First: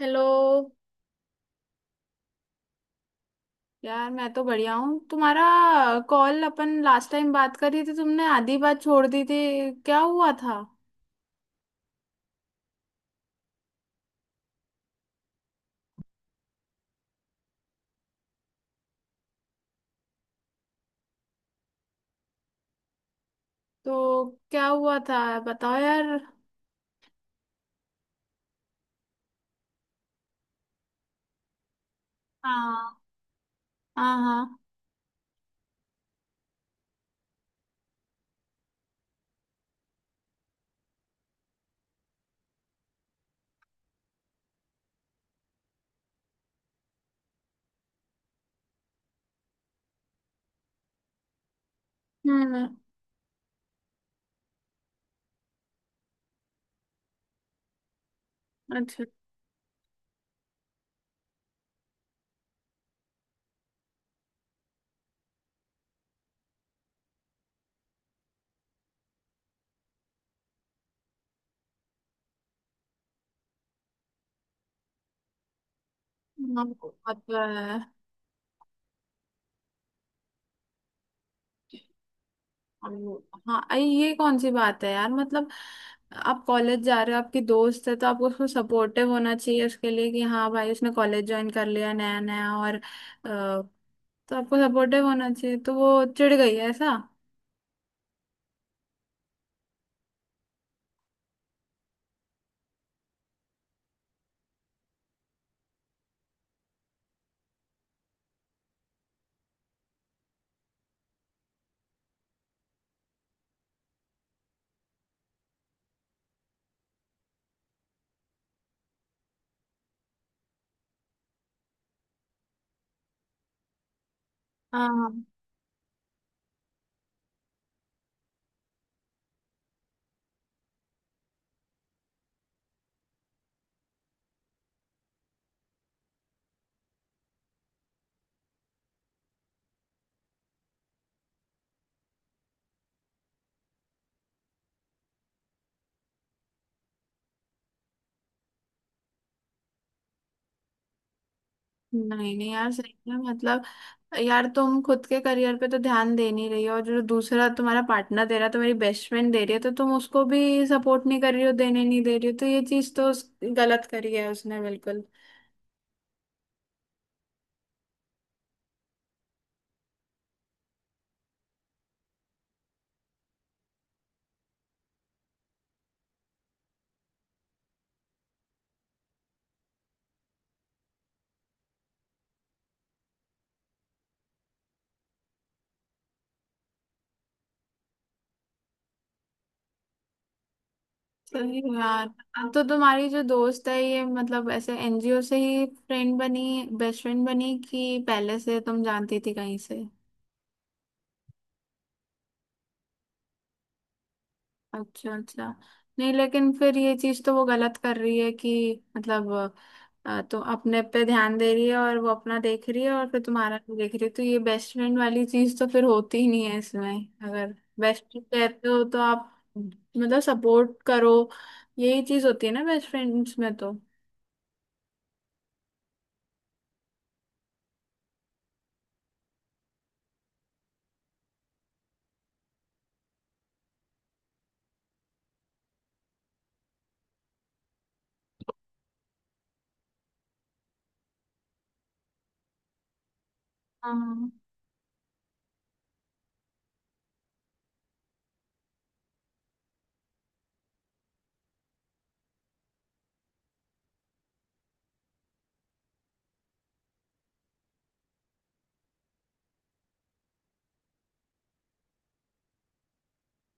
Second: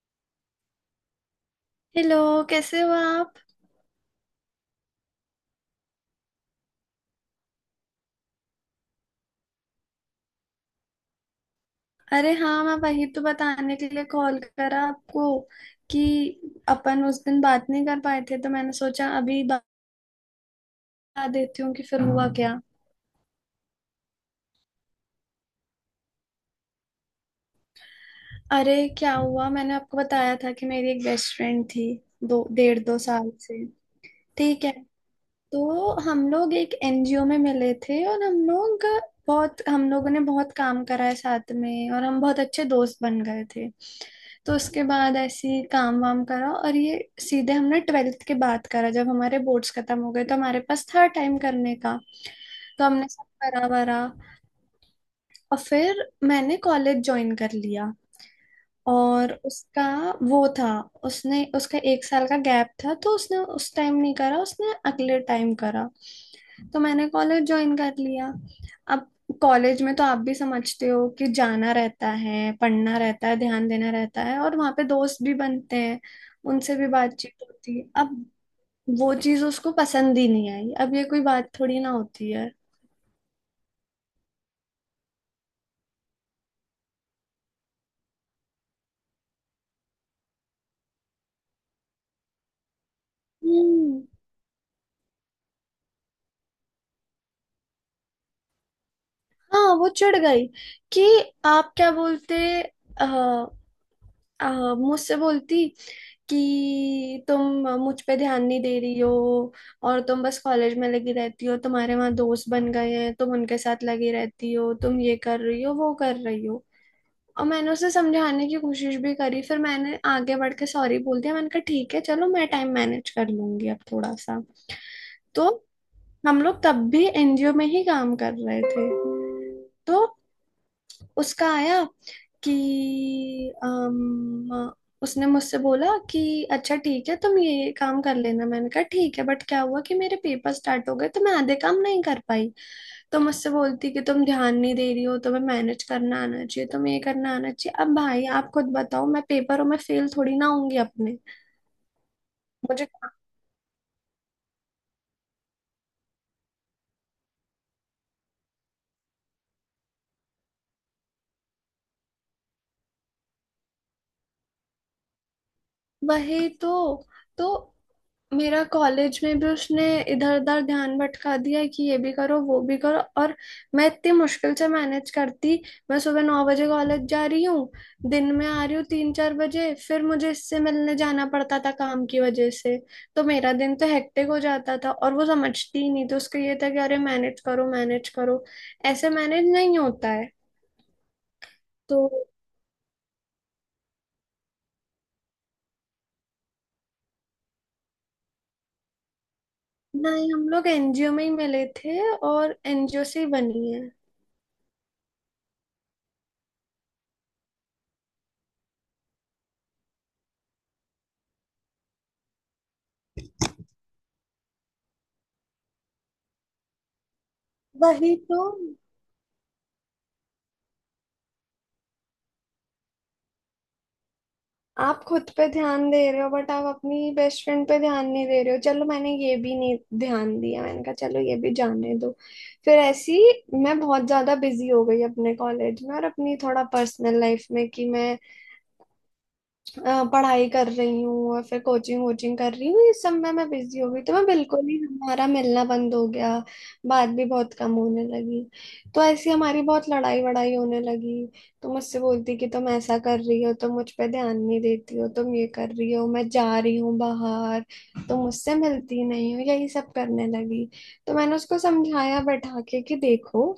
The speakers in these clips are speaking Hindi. हेलो। हेलो। कैसे हो आप? यार मैं तो बढ़िया हूँ। तुम्हारा कॉल, अपन लास्ट टाइम बात कर रही थी, तुमने आधी बात छोड़ दी थी, क्या हुआ था? अरे हाँ, मैं वही तो बताने के लिए कॉल करा आपको कि अपन उस दिन बात नहीं कर पाए थे तो मैंने सोचा अभी बता देती हूँ कि फिर हुआ क्या। तो क्या हुआ था बताओ यार। अरे क्या हुआ, मैंने आपको बताया था कि मेरी एक बेस्ट फ्रेंड थी दो डेढ़ दो हाँ, साल से। हाँ, हाँ। ठीक है। तो हम लोग एक एनजीओ में मिले थे और हम लोगों ने बहुत काम करा है साथ में और हम बहुत अच्छे दोस्त बन गए थे। तो उसके बाद ऐसे ही काम वाम करा और ये सीधे हमने ट्वेल्थ के बाद करा जब हमारे बोर्ड्स खत्म हो गए तो हमारे पास था टाइम करने का। हम्म। तो हमने सब करा वरा और फिर मैंने कॉलेज ज्वाइन कर लिया। अच्छा। और उसका वो था, उसने उसका 1 साल का गैप था तो उसने उस टाइम नहीं करा, उसने अगले टाइम करा। तो मैंने कॉलेज ज्वाइन कर लिया। अब कॉलेज में तो आप भी समझते हो कि जाना रहता है, पढ़ना रहता है, ध्यान देना रहता है और वहाँ पे दोस्त भी बनते हैं, हाँ, उनसे भी वो बात तो बातचीत है। होती है। अब वो चीज़ उसको पसंद ही नहीं आई। अब ये कोई बात थोड़ी ना होती है। हाँ ये कौन सी बात है यार? मतलब आप कॉलेज जा रहे हो, आपकी दोस्त है, तो आपको उसको सपोर्टिव होना चाहिए उसके लिए कि हाँ भाई उसने कॉलेज ज्वाइन कर लिया नया नया। हम्म। तो आपको सपोर्टिव होना चाहिए। तो वो चिढ़ गई है ऐसा? हाँ वो चिढ़ गई कि आप क्या बोलते आ, आ, मुझसे बोलती कि तुम मुझ पे ध्यान नहीं दे रही हो और तुम बस कॉलेज में लगी रहती हो, तुम्हारे वहाँ दोस्त बन गए हैं, तुम उनके साथ लगी रहती हो, तुम ये कर रही हो वो कर रही हो। और मैंने उसे समझाने की कोशिश भी करी, फिर मैंने आगे बढ़ के सॉरी बोल दिया। मैंने कहा ठीक है चलो मैं टाइम मैनेज कर लूंगी अब थोड़ा सा। हाँ। तो हम लोग तब भी एनजीओ में ही काम कर रहे थे। तो उसका आया कि अम, उसने मुझसे बोला कि अच्छा ठीक है तुम ये काम कर लेना। मैंने कहा ठीक है, बट क्या हुआ कि मेरे पेपर स्टार्ट हो गए तो मैं आधे काम नहीं कर पाई। तो मुझसे बोलती कि तुम ध्यान नहीं दे रही हो, तुम्हें मैनेज करना आना चाहिए, तुम्हें ये करना आना चाहिए। अब भाई आप खुद बताओ, मैं पेपरों में फेल थोड़ी ना होंगी अपने। नहीं नहीं यार, मुझे सही है मतलब। यार तुम खुद के करियर पे तो ध्यान दे नहीं रही हो, और जो दूसरा तुम्हारा पार्टनर दे रहा है, तुम्हारी बेस्ट फ्रेंड दे रही है, तो तुम उसको भी सपोर्ट नहीं कर रही हो, देने नहीं दे रही हो। तो ये चीज तो गलत करी है उसने, बिल्कुल। वही तो। तो मेरा कॉलेज में भी उसने इधर उधर ध्यान भटका दिया कि ये भी करो वो भी करो। और मैं इतनी मुश्किल से मैनेज करती। मैं सुबह 9 बजे कॉलेज जा रही हूँ, दिन में आ रही हूँ 3-4 बजे, फिर मुझे इससे मिलने जाना पड़ता था काम की वजह से। तो मेरा दिन तो हेक्टिक हो जाता था और वो समझती ही नहीं। तो उसका ये था कि अरे मैनेज करो मैनेज करो। ऐसे मैनेज नहीं होता है। सही तो यार। अब तो तुम्हारी जो दोस्त है ये, मतलब ऐसे एनजीओ से ही फ्रेंड बनी, बेस्ट फ्रेंड बनी, कि पहले से तुम जानती थी कहीं से? नहीं, हम लोग एनजीओ में ही मिले थे और एनजीओ से ही बनी है। अच्छा, अच्छा। नहीं, लेकिन फिर ये चीज तो वो गलत कर रही है कि मतलब, तो अपने पे ध्यान दे रही है, और वो अपना देख रही है और फिर तुम्हारा नहीं देख रही है, तो ये बेस्ट फ्रेंड वाली चीज तो फिर होती ही नहीं है इसमें। अगर बेस्ट वही फ्रेंड तो। कहते हो तो आप, मतलब सपोर्ट करो। यही चीज होती है ना बेस्ट फ्रेंड्स में तो। आप खुद पे ध्यान दे रहे हो बट आप अपनी बेस्ट फ्रेंड पे ध्यान नहीं दे रहे हो। चलो मैंने ये भी नहीं ध्यान दिया, मैंने कहा चलो ये भी जाने दो। फिर ऐसी मैं बहुत ज्यादा बिजी हो गई अपने कॉलेज में और अपनी थोड़ा पर्सनल लाइफ में कि मैं पढ़ाई कर रही हूँ और फिर कोचिंग वोचिंग कर रही हूँ। इस सब में मैं बिजी हो गई तो मैं हाँ। बिल्कुल ही, हमारा मिलना बंद हो गया। बात भी बहुत कम होने लगी। तो ऐसी हमारी बहुत लड़ाई वड़ाई होने लगी। तो मुझसे बोलती कि तुम ऐसा कर रही हो, तुम मुझ पे ध्यान नहीं देती हो, तुम ये कर रही हो, मैं जा रही हूँ बाहर, तुम मुझसे मिलती नहीं हो, यही सब करने लगी। तो मैंने उसको समझाया बैठा के कि देखो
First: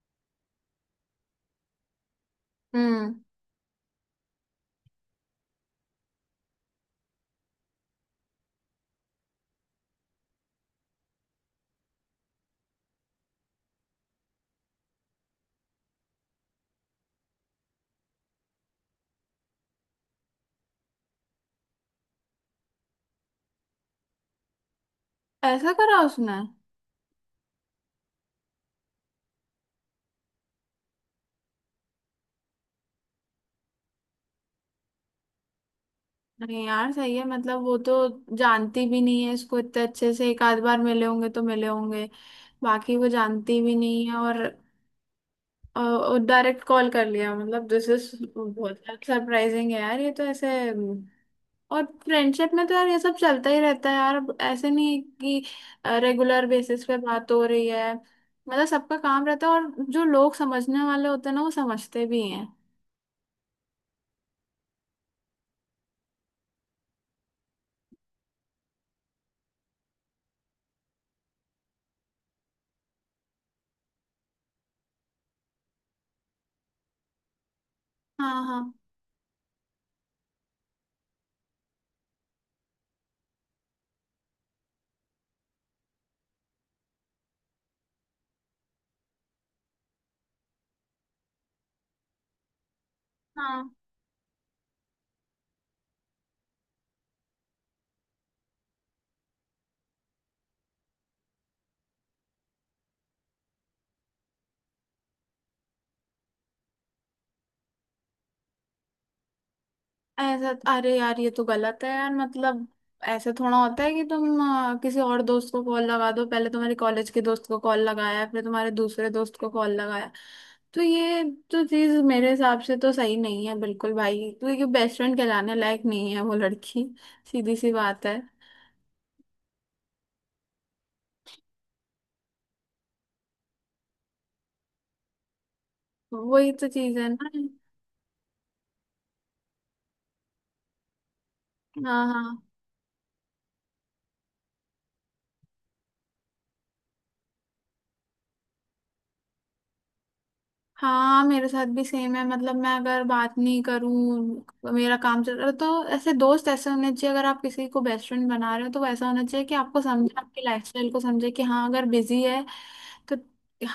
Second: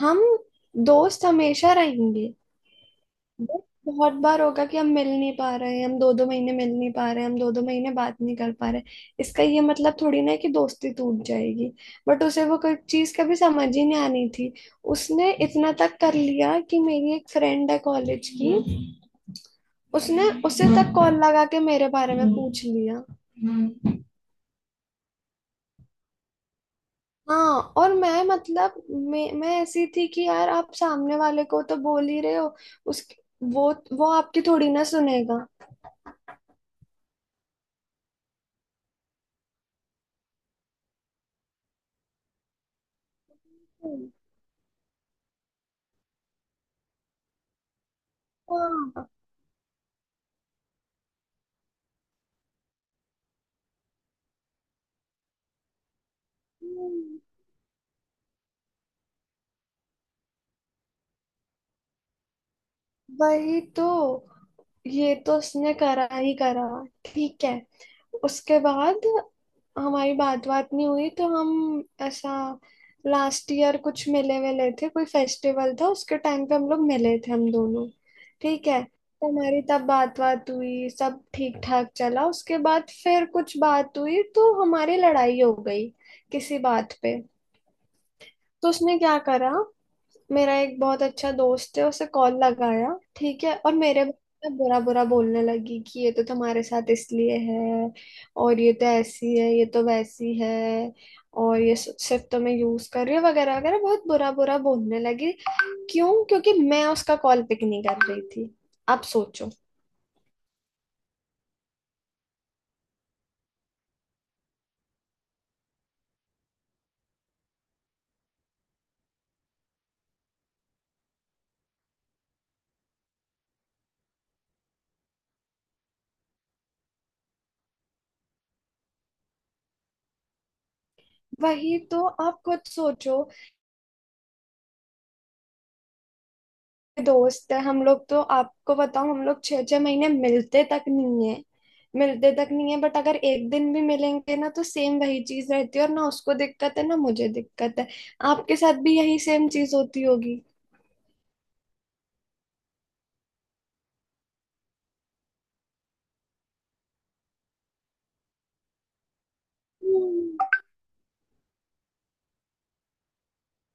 हम दोस्त हमेशा रहेंगे। हम्म। बहुत बार होगा कि हम मिल नहीं पा रहे हैं, हम दो दो महीने मिल नहीं पा रहे हैं, हम दो दो महीने बात नहीं कर पा रहे हैं। इसका ये मतलब थोड़ी ना है कि दोस्ती टूट जाएगी। बट उसे वो कोई चीज कभी समझ ही नहीं आनी थी। उसने इतना तक कर लिया कि मेरी एक फ्रेंड है कॉलेज की, उसने उसे तक कॉल लगा के मेरे बारे में पूछ लिया। ऐसा करा उसने? हाँ। और मैं, मतलब मैं ऐसी थी कि यार आप सामने वाले को तो बोल ही रहे हो उस वो वो आपकी थोड़ी ना सुनेगा। नहीं यार सही है मतलब, वो तो जानती भी नहीं है इसको इतने अच्छे से, एक आध बार मिले होंगे तो मिले होंगे, बाकी वो जानती भी नहीं है। और डायरेक्ट कॉल कर लिया, मतलब दिस इज बहुत हाँ। सरप्राइजिंग है यार। ये तो ऐसे और फ्रेंडशिप में तो यार ये सब चलता ही रहता है यार। अब ऐसे नहीं है कि रेगुलर बेसिस पे हम्म, बात हो रही है, मतलब सबका काम रहता है, और जो लोग समझने वाले होते हैं ना, वो समझते भी हैं। वही तो। ये तो उसने करा ही करा। ठीक है, उसके बाद हमारी बात बात नहीं हुई तो हम ऐसा, लास्ट ईयर कुछ मिले विले थे, कोई फेस्टिवल था उसके टाइम पे हम लोग मिले थे हम दोनों। हाँ, ठीक हाँ। है, तो हमारी तब बात बात हुई, सब ठीक ठाक चला। उसके बाद फिर कुछ बात हुई तो हमारी लड़ाई हो गई किसी बात पे। तो उसने क्या करा, मेरा एक बहुत अच्छा दोस्त है उसे कॉल लगाया। ठीक है। और हाँ। मेरे बारे में बुरा बुरा बोलने लगी कि ये तो तुम्हारे साथ इसलिए है और ये तो ऐसी है, ये तो वैसी है और ये सिर्फ तुम्हें यूज कर रही है वगैरह वगैरह, बहुत बुरा बुरा बोलने लगी। क्यों? क्योंकि मैं उसका कॉल पिक नहीं कर रही थी। आप सोचो। अरे यार ये तो गलत है यार, मतलब ऐसे थोड़ा होता है कि तुम, किसी और दोस्त को कॉल लगा दो, पहले तुम्हारे कॉलेज के दोस्त को कॉल लगाया, फिर तुम्हारे दूसरे दोस्त को कॉल लगाया। तो ये, तो चीज मेरे हिसाब से तो सही नहीं है बिल्कुल भाई, क्योंकि बेस्ट फ्रेंड कहलाने लायक नहीं है वो लड़की। सीधी सी बात है। वही तो, आप खुद सोचो। वही तो चीज है ना। दोस्त है हम लोग, तो आपको बताऊं हम लोग छह छह महीने मिलते तक नहीं है, हाँ, मिलते हाँ। तक नहीं है। बट अगर एक दिन भी मिलेंगे ना तो सेम वही चीज रहती है और ना उसको दिक्कत है ना मुझे दिक्कत है। आपके साथ भी यही सेम चीज होती होगी। हाँ मेरे साथ भी सेम है, मतलब मैं अगर बात नहीं करूँ, मेरा काम चल रहा है, तो ऐसे दोस्त ऐसे होने चाहिए। अगर आप किसी को बेस्ट फ्रेंड बना रहे हो तो वो ऐसा होना चाहिए कि आपको समझे, आपके हम्म। लाइफस्टाइल को समझे कि हाँ अगर बिजी है, तो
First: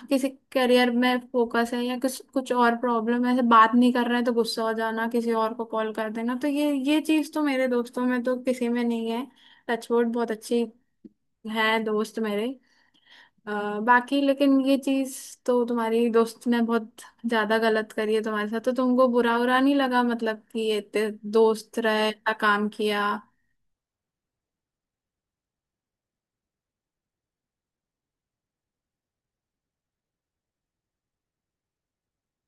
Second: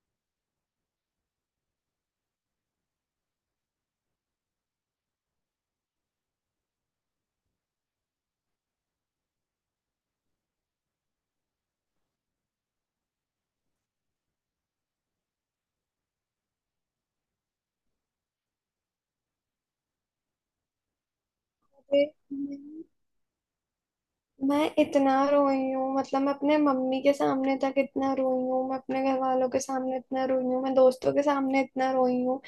किसी करियर में फोकस है या कुछ कुछ और प्रॉब्लम है, ऐसे बात नहीं कर रहे हैं, तो गुस्सा हो जाना, किसी और को कॉल कर देना, तो ये चीज़ तो मेरे दोस्तों में तो किसी में नहीं है, टचवुड, बहुत अच्छी है दोस्त मेरे। बाकी लेकिन ये चीज, तो तुम्हारी दोस्त ने बहुत ज्यादा गलत करी है तुम्हारे साथ। तो तुमको बुरा उरा नहीं लगा मतलब, कि ये दोस्त अरे, रहे, इतना काम किया? मैं इतना रोई हूँ, मतलब मैं अपने मम्मी के सामने तक इतना रोई हूँ, मैं अपने घर वालों के सामने इतना रोई हूँ, मैं दोस्तों के सामने इतना रोई हूँ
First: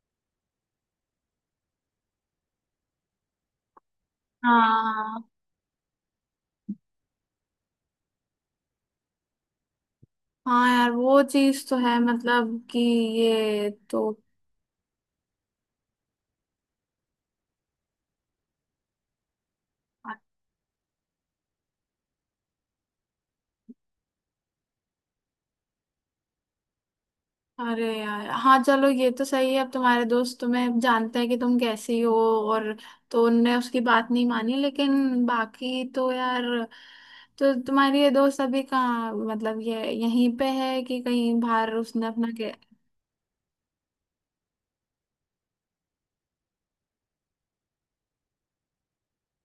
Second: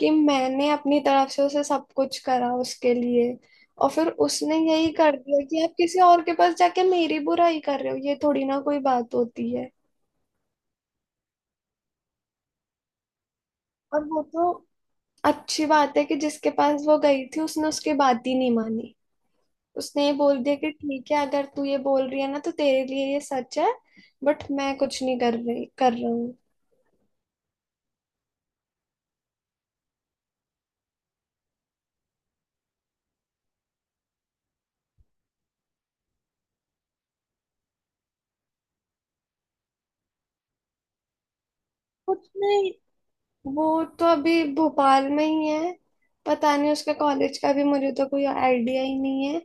कि मैंने अपनी तरफ से उसे सब कुछ करा उसके लिए। और फिर उसने यही कर हाँ। दिया कि आप किसी और के पास जाके मेरी बुराई कर रहे हो। ये थोड़ी ना कोई बात होती है। हाँ यार वो चीज तो है मतलब कि, ये तो, और वो तो अच्छी बात है कि जिसके पास वो गई थी उसने उसकी बात ही नहीं मानी। उसने ये बोल दिया कि ठीक है अगर तू ये बोल रही है ना तो तेरे लिए ये सच है, बट मैं कुछ नहीं कर रही, कर रहा हूँ। अरे यार हाँ, चलो ये तो सही है, अब तुम्हारे दोस्त तुम्हें जानते हैं कि तुम कैसी हो, और तो उनने उसकी बात नहीं मानी। लेकिन बाकी तो यार, तो तुम्हारी ये दोस्त अभी कहाँ, मतलब ये यहीं पे है कि कहीं बाहर उसने कुछ अपना के? नहीं। वो तो अभी भोपाल में ही है। पता नहीं, उसका कॉलेज का भी मुझे तो कोई आइडिया ही नहीं है।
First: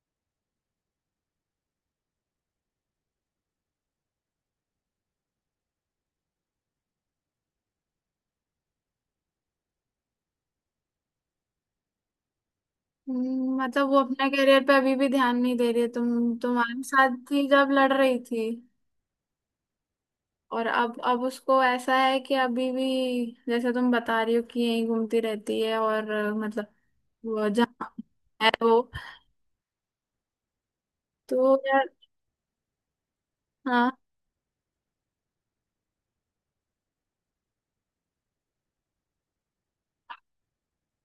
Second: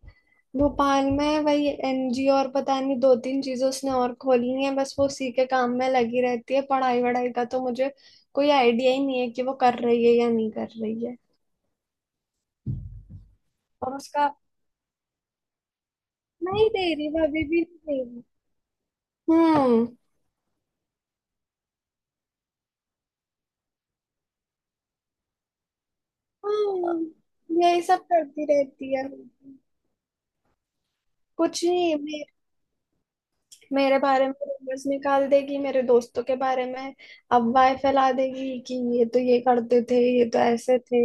भोपाल में है, वही एनजीओ और पता नहीं दो तीन चीजें उसने और खोली हैं, बस वो उसी के काम में लगी रहती है। पढ़ाई वढ़ाई का तो मुझे कोई आइडिया ही नहीं है कि वो कर रही है या नहीं कर रही है। मतलब और वो अपना उसका, करियर पे अभी भी ध्यान नहीं दे रही है? तुम नहीं तुम्हारे दे रही, साथ भाभी थी भी जब लड़ नहीं दे रही रही। थी, हम्म। और अब उसको ऐसा है कि अभी भी जैसे तुम बता रही हो कि यहीं घूमती रहती है और मतलब वो हम्म, यही जहाँ सब करती है वो, रहती है। तो कुछ यार। नहीं हाँ, मेरे बारे में रूमर्स निकाल देगी, मेरे दोस्तों के बारे में अफवाह फैला देगी कि ये तो ये करते थे, ये तो ऐसे थे।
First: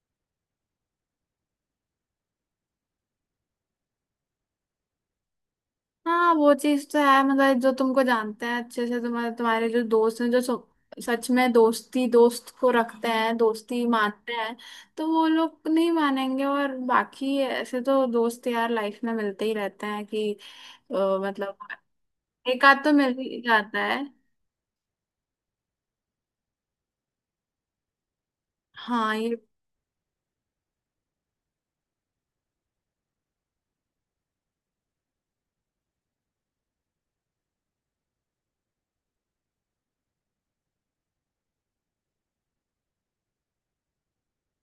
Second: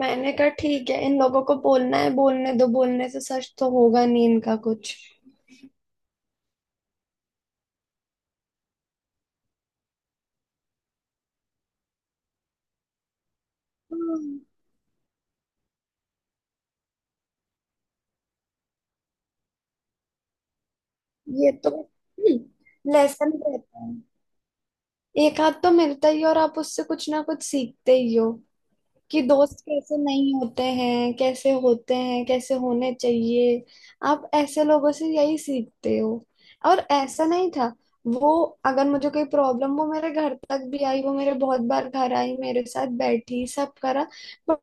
मैंने कहा ठीक है, इन लोगों को बोलना है बोलने दो, बोलने से सच तो होगा नहीं इनका कुछ। हाँ। वो चीज तो है मतलब, जो तुमको जानते हैं अच्छे से, तुम्हारे तुम्हारे जो दोस्त हैं, जो सच में दोस्ती, दोस्त को रखते हैं, दोस्ती मानते हम्म, हैं, तो वो लोग नहीं मानेंगे। और बाकी ऐसे तो दोस्त यार लाइफ में मिलते ही रहते हैं कि, ये मतलब तो एक आध तो मिल लेसन ही रहता जाता है। है। एक हाथ तो मिलता ही है और आप उससे कुछ ना कुछ सीखते ही हो हाँ कि ये। दोस्त कैसे नहीं होते हैं, कैसे होते हैं, कैसे होने चाहिए। आप ऐसे लोगों से यही सीखते हो। और ऐसा नहीं था वो, अगर मुझे कोई प्रॉब्लम, वो मेरे घर तक भी आई, वो मेरे बहुत बार घर आई, मेरे साथ बैठी सब करा। बट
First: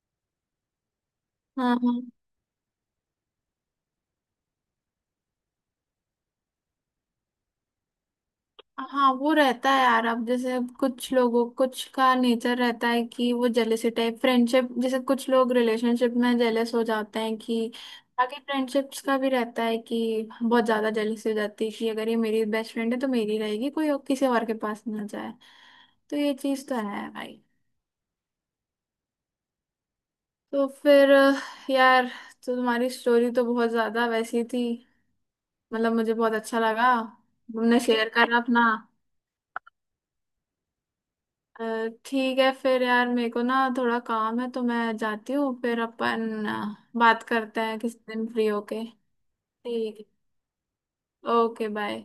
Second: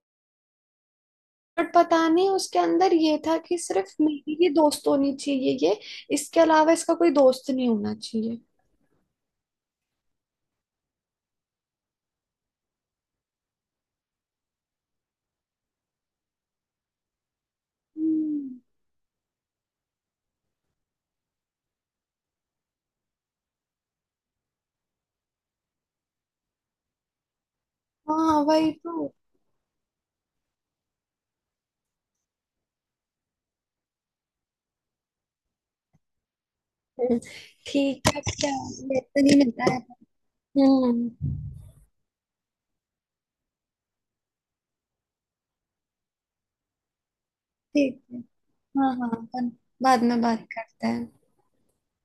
बट हाँ, पता हाँ। नहीं उसके अंदर ये था कि सिर्फ मेरी ही दोस्त होनी चाहिए ये, इसके अलावा इसका कोई दोस्त नहीं होना चाहिए। हाँ वो रहता है यार, अब जैसे कुछ लोगों, कुछ का नेचर रहता है कि वो जेलेसी टाइप फ्रेंडशिप, जैसे कुछ लोग रिलेशनशिप में जेलेस हो जाते हैं कि, बाकी हम्म। फ्रेंडशिप्स का भी रहता है कि बहुत ज्यादा जेलेसी हो जाती है कि अगर ये मेरी बेस्ट फ्रेंड है तो मेरी रहेगी, कोई और किसी और के पास ना जाए, तो ये चीज तो है भाई। हाँ वही तो। तो फिर यार तो तुम्हारी स्टोरी तो बहुत ज्यादा वैसी थी, मतलब मुझे बहुत अच्छा लगा तुमने शेयर ठीक है करा क्या? अपना। ये तो नहीं मिलता है। हम्म। अ, ठीक है फिर यार, मेरे को ना थोड़ा काम है, तो मैं जाती हूँ। फिर अपन बात करते हैं किसी ठीक है। दिन फ्री होके। हाँ हाँ, अपन बाद ठीक में बात करते हैं। है। Okay bye.